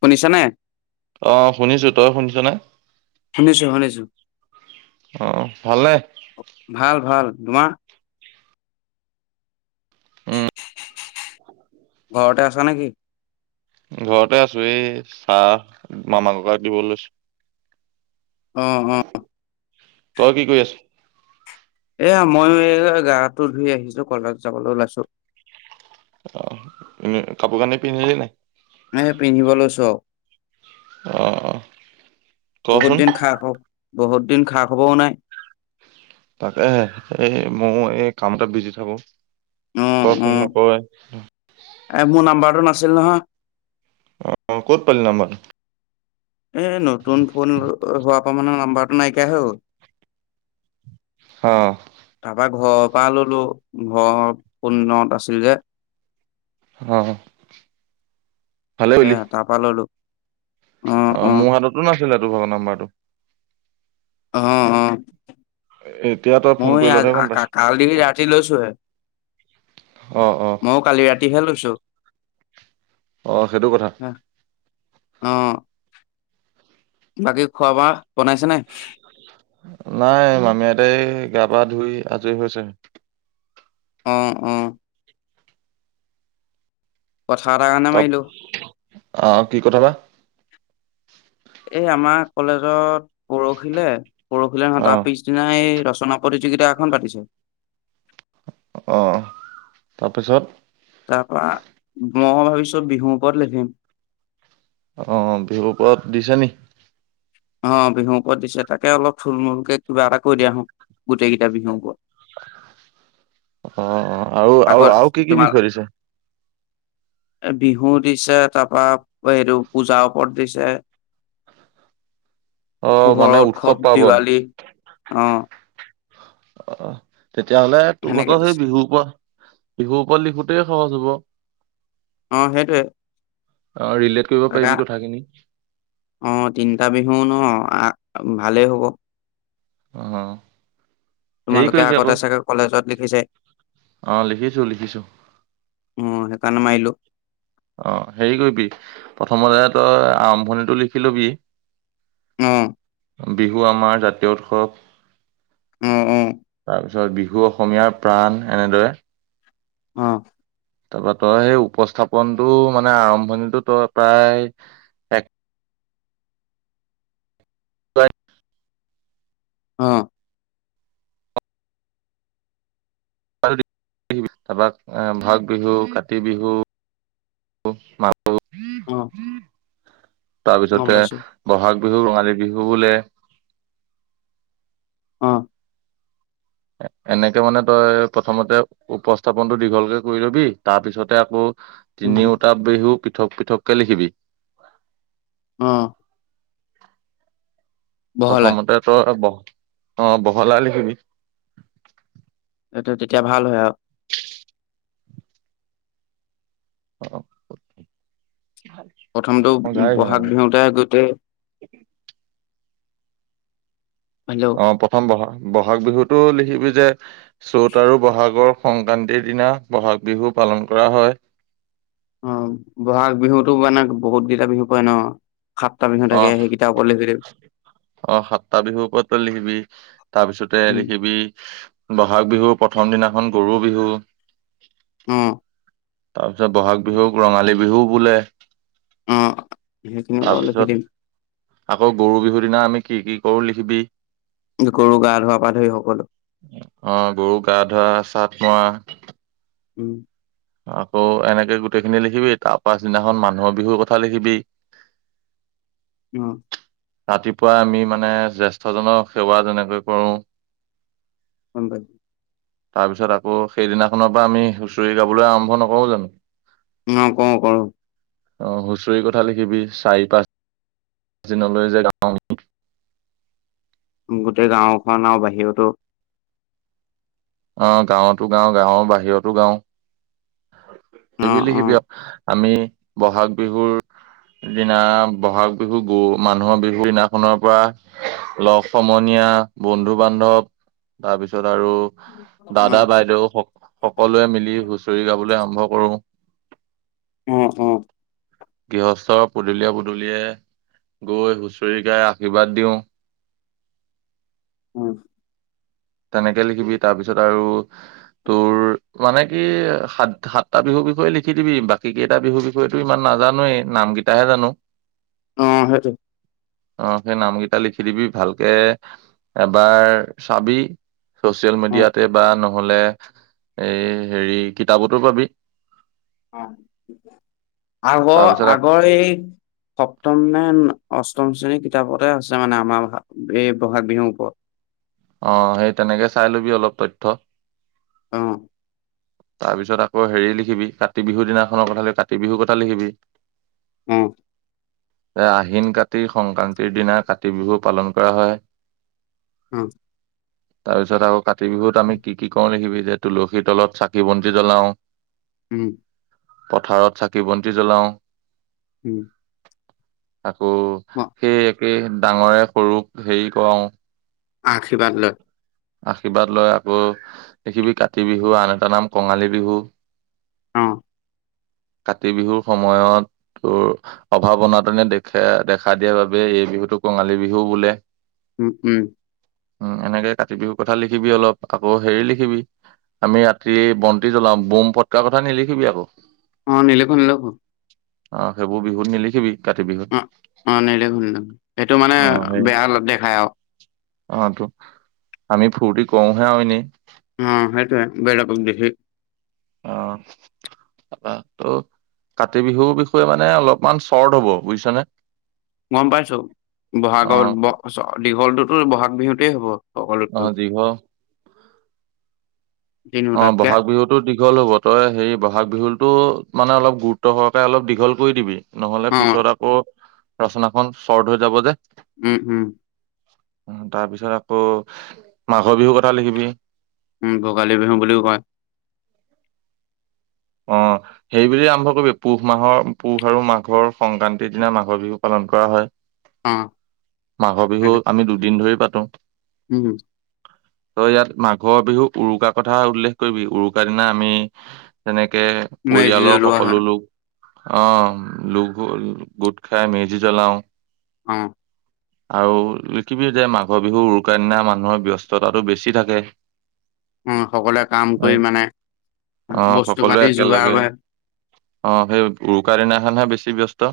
শুনিছানে? অ শুনিছো তই শুনিছ জাই [inaudible] শুনিছো শুনিছো আহ ভালনে ভাল ভাল তোমাৰ উম ঘৰতে আছা নেকি? ঘৰতে আছো এই চাহ মামা ককাক দিব লৈছো অ অ তই কি কৰি আছ এয়া ময়ো এই গাটো ধুই আহিছো কলেজ যাবলৈ ওলাইছো অ এনে কাপোৰ কানি পিন্ধিলে নাই এ পিন্ধিবলৈ চ অ অ বহুত কচোন দিন খা হওক বহুত দিন খা খবৰো নাই। তাকে, এই মই এই কামতে বিজি থাকো। তই ফোন নকৰই উম-উম। মোৰ নাম্বাৰ আছিল নহয়? অঁ-অঁ ক'ত পালি নামবোৰ? এ নতুন ফোন হোৱা মমানৰ নাম্বাৰটো নাইকিয়া হে গল। আহ তাৰপা ঘৰৰ পৰা ললো, ঘৰৰ ফানত আছিল যে। অহ সে তাৰাপা ললো। অ, মোৰ হাততো নাছিল। নাছিলে তোৰ ভগ নাম্বাৰটো। অ-অ। এতিয়া তই ফোন মই কৰিলতহে গম আ পাইছো কালি ৰাতি লৈছোঁহে। অ অ ময়ো কালি ৰাতিহে লৈছো। আহ সেইটো কথা। অঁ। বাকী খোৱা বোৱা, বনাইছেনেে? নাই মামী হতে, গা পা ধুই আজৰি হৈছে। অ-অ। কথাৰ এটাৰ কাৰণে তাত মাৰিলো আহ কি কথা বাা? এই আমাৰ কলেজত পৰহিলে পৰহিলে নহয় অ তাৰ পিছদিনা এই ৰচনা প্ৰতিযোগিতা এখন পাতিছে। অহ তাৰপিছত? তাৰপা মই ভাবিছো বিহুৰ ওপৰত লিভিম, আহ বিহুৰ পৰত দিছ নি? অ, বিহুৰ ওপৰত দিছে তাকে অলপ থুল মূলকে কিবা এটা কৰি দিয়া আহো গোটেই কেইটা বিহুৰ ওপৰত। অ-অ। অঁ আগত আৰু-আৰু কি-কি তোমাৰ বিশই দিছে? বিহু দিছে তাৰপা এইটো পূজাৰ ওপৰত দিছে। অ', মানে পোহৰৰ উৎসৱ পাৰ্বন দিৱালী, অহ। অঁ। তেতিয়াহ'লে তো সেনেকে ভাগৰ দিছে সেই বিহুৰ পৰা, বিহুৰ ওপৰত লিখোতেই যুৱ। [unintelligible] অ, সেইটোৱে। ৰিলেট কৰিব তাকে, পাৰিবি কথাখিনি অ তিনিটা বিহু ন আ। ভালেই হ'ব। আহ। তোমালোকে আগতে চাগে কলেজত লিখিছে অ', লিখিছো লিখিছো উ। সেই কাৰণে মাৰিলোঁ। অ, হেৰি কৰিবি প্ৰথমতে তই আৰম্ভণিটো লিখি লবি। অঁ। বিহু আমাৰ জাতীয় উৎসৱ। অ অ। তাৰ বিহু অসমীয়াৰ প্ৰাণ এনেদৰে। অঁ। তাৰপৰা তই সেই উপস্থাপনটো, মানে আৰম্ভণিটো, তই প্ৰায়, এক [unintelligible] অ'! [unintelligible] তাৰ পৰা বহাগ বিহু, কাতি বিহু, মা হু অ', গম তাৰপিছতে পাইছো ব'হাগ বিহু, ৰঙালী বিহু বোলে। অ'! এনেকে মানে, তই, প্ৰথমতে উপস্থাপনতটো দীঘলকে কৰি লবি। ‌ তাৰপিছতে আকৌ উম, তিনিওটা বিহু পৃথক, পৃথক কে লিখিবি। অ'! বহলাই প্ৰথমতে তই বহ অ' বহলাই লিখিবি। সেইটো তেতিয়া, ভাল হয় আৰু। অ'! প্ৰথমটো গাই হোৱা নাই বহাগ বিহুতেই আগতে হেল্ল' অ' প্ৰথম ব'হাগ ব'হাগ বিহুতো লিখিবি যে, চ'ত আৰু ব'হাগৰ সংক্ৰান্তিৰ দিনা, বহাগ বিহু পালন কৰা হয়। অ' ব'হাগ বিহুতো মানে, বহুত কেইটা বিহু পাৰে ন? সাতটা বিহু থাকে অ'! সেইকেইটাৰ ওপৰত লিখি দিম অ'! সাতটা বিহুৰ ওপৰত তই লিখিবি। তাৰ পিছতে উম, লিখিবি ব'হাগ বিহু প্ৰথম দিনাখন, গৰু বিহু অ'! তাৰপিছত বহাগ বিহুক ৰঙালী বিহু বোলে। অ' সেইখিনি বাৰু তাৰপিছত লিখি দিম। আকৌ গৰু বিহুৰ দিনা, আমি কি কি কৰোঁ লিখিবি। গৰু গা ধোৱা পা ধৰি সকলো গৰু গা ধোৱা চাট অ'! উম! আকৌ এনেকে গোটেইখিনি লিখিবি, তাৰ পাছদিনাখন মানুহৰ বিহুৰ কথা লিখিবি। অ'! ৰাতিপুৱা আমি মানে, জ্যেষ্ঠজনক সেৱা যেনেকৈ কৰোঁ [inaudible] তাৰ পিছত আকৌ, সেইদিনাখনৰ পৰা আমি হুঁচৰি গাবলৈ আৰম্ভ নকৰোঁ জানোঁ? অ'! কওঁ কৰোঁ। অ'! হুঁচৰি কথা লিখিবি, চাৰি পাঁচ- দিনলৈ যে গাওঁ গোটেই গাঁওখন আৰু বাহিৰতো আহ গাঁৱতো গাও গাঁৱৰ বাহিৰতো গাও অ', সেই বু লিখিবি অ', আও- আমি বহাগ বিহুৰ দিনা বহাগ বিহু গ মানুহৰ বিহুৰ দিনাখনৰ পৰা লগ সমনীয়া বন্ধু বান্ধৱ তাৰপিছত আৰু দাদা অ', বাইদেউ স সকলোৱে মিলি হুচৰি গাবলৈ আৰম্ভ কৰো উম উম গৃহস্থ পদূলীয়া পদূলিয়ে গৈ হুঁচৰি গাই আশীৰ্বাদ দিওঁ উম তেনেকে লিখিবি তাৰপিছত আৰু তোৰ মানে কি সাত সাতটা বিহুৰ বিষয়ে লিখি দিবি বাকী কেইটা বিহুৰ বিষয়েতো ইমান নাজানোৱেই নাম কেইটাহে জানো অ সেইটো অ সেই নামকেইটা লিখি দিবি ভালকে এবাৰ চাবি চচিয়েল অ', মিডিয়াতে বা নহ'লে এই হেৰি কিতাপতো পাবি আগৰ তাৰপিছত আক- আগৰ এই সপ্তম নে অষ্টম অষ্টম শ্ৰেণীৰ কিতাপতে আছে মানে আমাৰ এই বহাগ বিহুৰ ওপৰত অ সেই তেনেকে চাই লবি অলপ তথ্য অ তাৰপিছত আকৌ হেৰি লিখিবি কাতি বিহুৰ দিনাখনৰ কথা কাতি বিহুৰ কথা লিখিবি অ এ আহ আহিন কাতি সংক্ৰান্তিৰ দিনা কাতি বিহুক পালন কৰা হয়। উম তাৰপিছত আকৌ কাতি কাতি বিহুত আম কি কি কৰো লিখিবি যে তুলসী তলত চাকি বন্তি জ্বলাও উম। পথাৰত চাকি বন্তি জ্বলাও উম আকৌ অ সেই সেয়েহে ডাঙৰে সৰুক হেৰি কৰাও আশীৰ্বাদ লয় আশীৰ্বাদ লয় আকৌ দেখিবি কাতি বিহু আন এটা নাম কঙালী বিহু অ কাতি বিহুৰ সময়ত অভাৱ অনাটনে দেখা দেখা দিয়াৰ বাবে এই বিহুটো কঙালী বিহু বোলে। উম উম। উম এনেকে কাতি বিহুৰ কথা লিখিবি অলপ আকৌ হেৰি লিখিবি আমি ৰাতি বন্তি জ্বলাওঁ বোম পটকা কথা নিলিখিবি আকৌ অ নিলখো নিলখো। অ সেইবোৰ বিহুত নিলিখিবি কাতি বিহুত অ অ নদখুন সেইটো মানে অ সেই বেয়া দেখাই আৰু অ তটো আমি ফূৰ্তি কৰোহে অ এনে অ সেইটোৱে বেলেকক দেখি। অ ত কাতি বিহুৰ বিষয়ে মানে অলপমান চৰ্ট হব বুজিছা নে গম পাইছো বহাগ দীঘলটোত বহাগ বিহুতে হ'ব অ সকলোতকৈ দি হ দিনো অ তাতকে বহাগ বিহুতো দীঘল হব তই হেৰি বহাগ বিহুতো মানে অলপ গুৰুত্ব সহকাৰে অলপ দীঘল কৰি দিবি নহ'লে অ পিছত আকৌ ৰচনাখনন চৰ্ট হৈ যাব যে উম উম তাৰ পিছত আকৌ মাঘৰ বিহুৰ কথা লিখিবি উম ভোগালী বিহু বুলিও কয় অ সেইব আৰম্ভ কৰিবি পুহ মাহৰ পুহ আৰু মাঘৰ সংক্ৰান্তিৰ দিনা মাঘৰ বিহু পালন কৰা হয় অ মাঘৰ বিহু তাকে আমি দুদিন ধৰি পাতো। তো উম তই ইয়াত মাঘৰ বিহু উৰুকাৰ কথা উল্লেখ কৰিবি উৰুকাৰ দিনা আমি। যেনে যেনেকে মেজি পৰিয়ালৰ জ্বলোৱা হয় সকলো লোক অ লঘো গোট খাই মেজি জ্বলাও অ আৰু কিবি যে মাঘৰ বিহু উৰুকাৰনা মানুহৰ ব্যস্ততাটো বেছি থাকে। উ সকলোৱে কাম হয়। কৰি মানে অ বস্তু পাতি সকলোৱে যোগাৰ একেলগে কৰে অ সেই উৰুকাৰ দিনাখন। বেছি ব্যস্ত।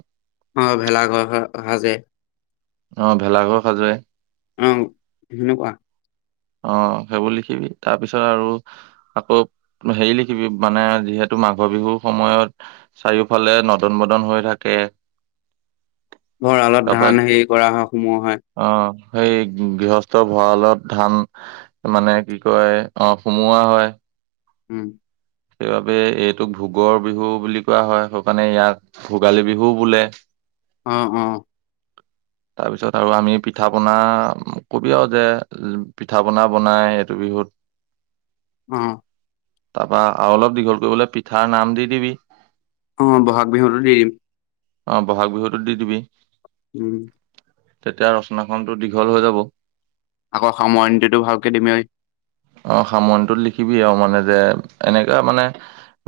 অ ভেলাঘৰ ঘৰ সাজে অহ ভেলাঘৰ সাজোৱায় অ সেনেকুৱা অ সেইবোৰ লিখিবি তাৰপিছত আৰু আকৌ হেৰি লিখিবি মানে যিহেতু মাঘৰ বিহুৰ সময়ত চাৰিওফালে নদন বদন হৈ থাকে ভঁৰালত তাৰপা ধান হেৰি কৰে কা হয় সমোৱা হয় অ সেই গৃহস্থ ভঁৰালত ধান মানে কি কয় অহ সুমোৱা হয় উম সেইবাবে এইটোক ভোগৰ বিহু বুলি কোৱা হয় সেইকাৰণে ইয়াক ভোগালী বিহুও বোলে অ অ তাৰপিছত আৰু আমি পিঠা পনা কবি আৰু যে পিঠা পনা বনাই এইটো বিহুত অ তাৰপা আৰু অলপ দীঘল কৰিবলৈ পিঠাৰ নাম দি দিবি। অ বহাগ বিহুতো দেৰিম। অ বহাগ বিহুতো দি দিবি। উম। তেতিয়া ৰচনাখনতো দীঘল হৈ যাব। আকৌ সামৰণীটোতো ভালকে দিমেই। অ সামৰণীটোত লিখিবি আৰু মানে যে এনেকে মানে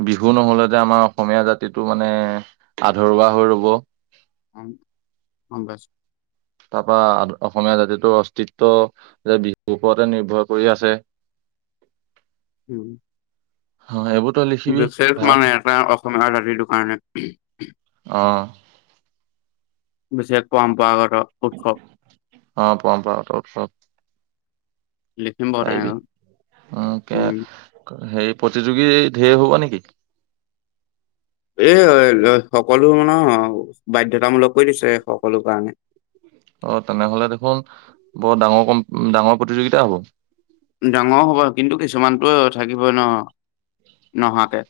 বিহু নহ'লে যে আমাৰ অসমীয়া জাতিটো মানে আধৰুৱা হৈ ৰব। অ বছ। তাৰ পৰাা অসমীয়া জাতিটোৰ অস্তিত্ব যে বিহুৰ ওপৰতে নিৰ্ভৰ কৰি আছে। উম। অ সেই বোৰত বিশেষ মানে এটা সমডাৰ [unintelligible] সটো কাৰণে আহ। বিশেষ পৰম্পৰাগত। উৎসৱ অ পৰম্পৰাগত উৎসৱ। লখিমপুৰ পৰিবি তেনেকৈ অ কে উম সেৰি প্ৰতিযোগী ধেই হব নেকি? এ সকলো মান বাধ্যাতামূলক কৰি দিছে সকলো কাৰণে। অ তেনেহলে দেখোন বৰ ডাঙৰ কম ডাঙৰ প্ৰতিযোগিতা হ'ব। ডাঙৰ হ'ব কিন্তু কিছুমানটো থাকিবই ন নহাকে।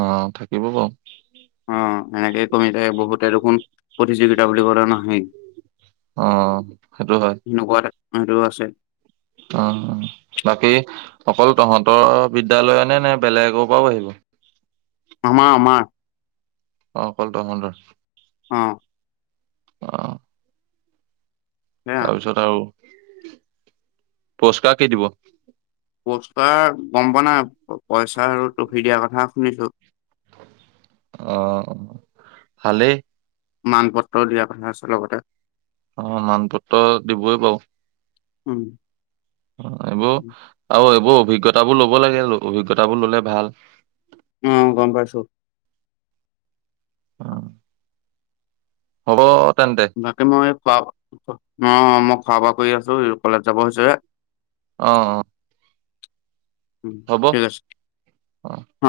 অ থাকিব বাৰু। অ এনেকেই কমি থাকে বহুতে দেখোন প্ৰতিযোগিতা বুলি কলে নাহেই। অ সেইটো হয় সেনেকুৱা এটা সেইটো আছে। অ বাকী অকল তহঁতৰ বিদ্যালয়নে নে বেলেগৰ পৰাও আহিব। অ আমাৰ আমাৰ অকল তহঁতৰ অঁ। আহঁ। সেয়া তাৰপিছত আৰু পচুকা কি দিব পচুতা গম পোৱা নাই পইচা আৰু ট্ৰফি দিয়াৰ কথা শুনিছো আহ ভালেই মান পত্ৰ দিয়াৰ কথা আছে লগতে অ মান পত্ৰ দিবই বাৰু উম। অ এইবোৰ উম। আ এইবোৰ অভিজ্ঞতাবোৰ ল'ব লাগে অভিজ্ঞতাবোৰ ল'লে ভাল অ গম পাইছো। অ [inaudible] হ'ব। তেন্তে বাকি মই। অ, মই খোৱা বোৱা কৰি আছো কলেজ যাব হৈছে। অ অ। হ'ব ঠিক আছে অ।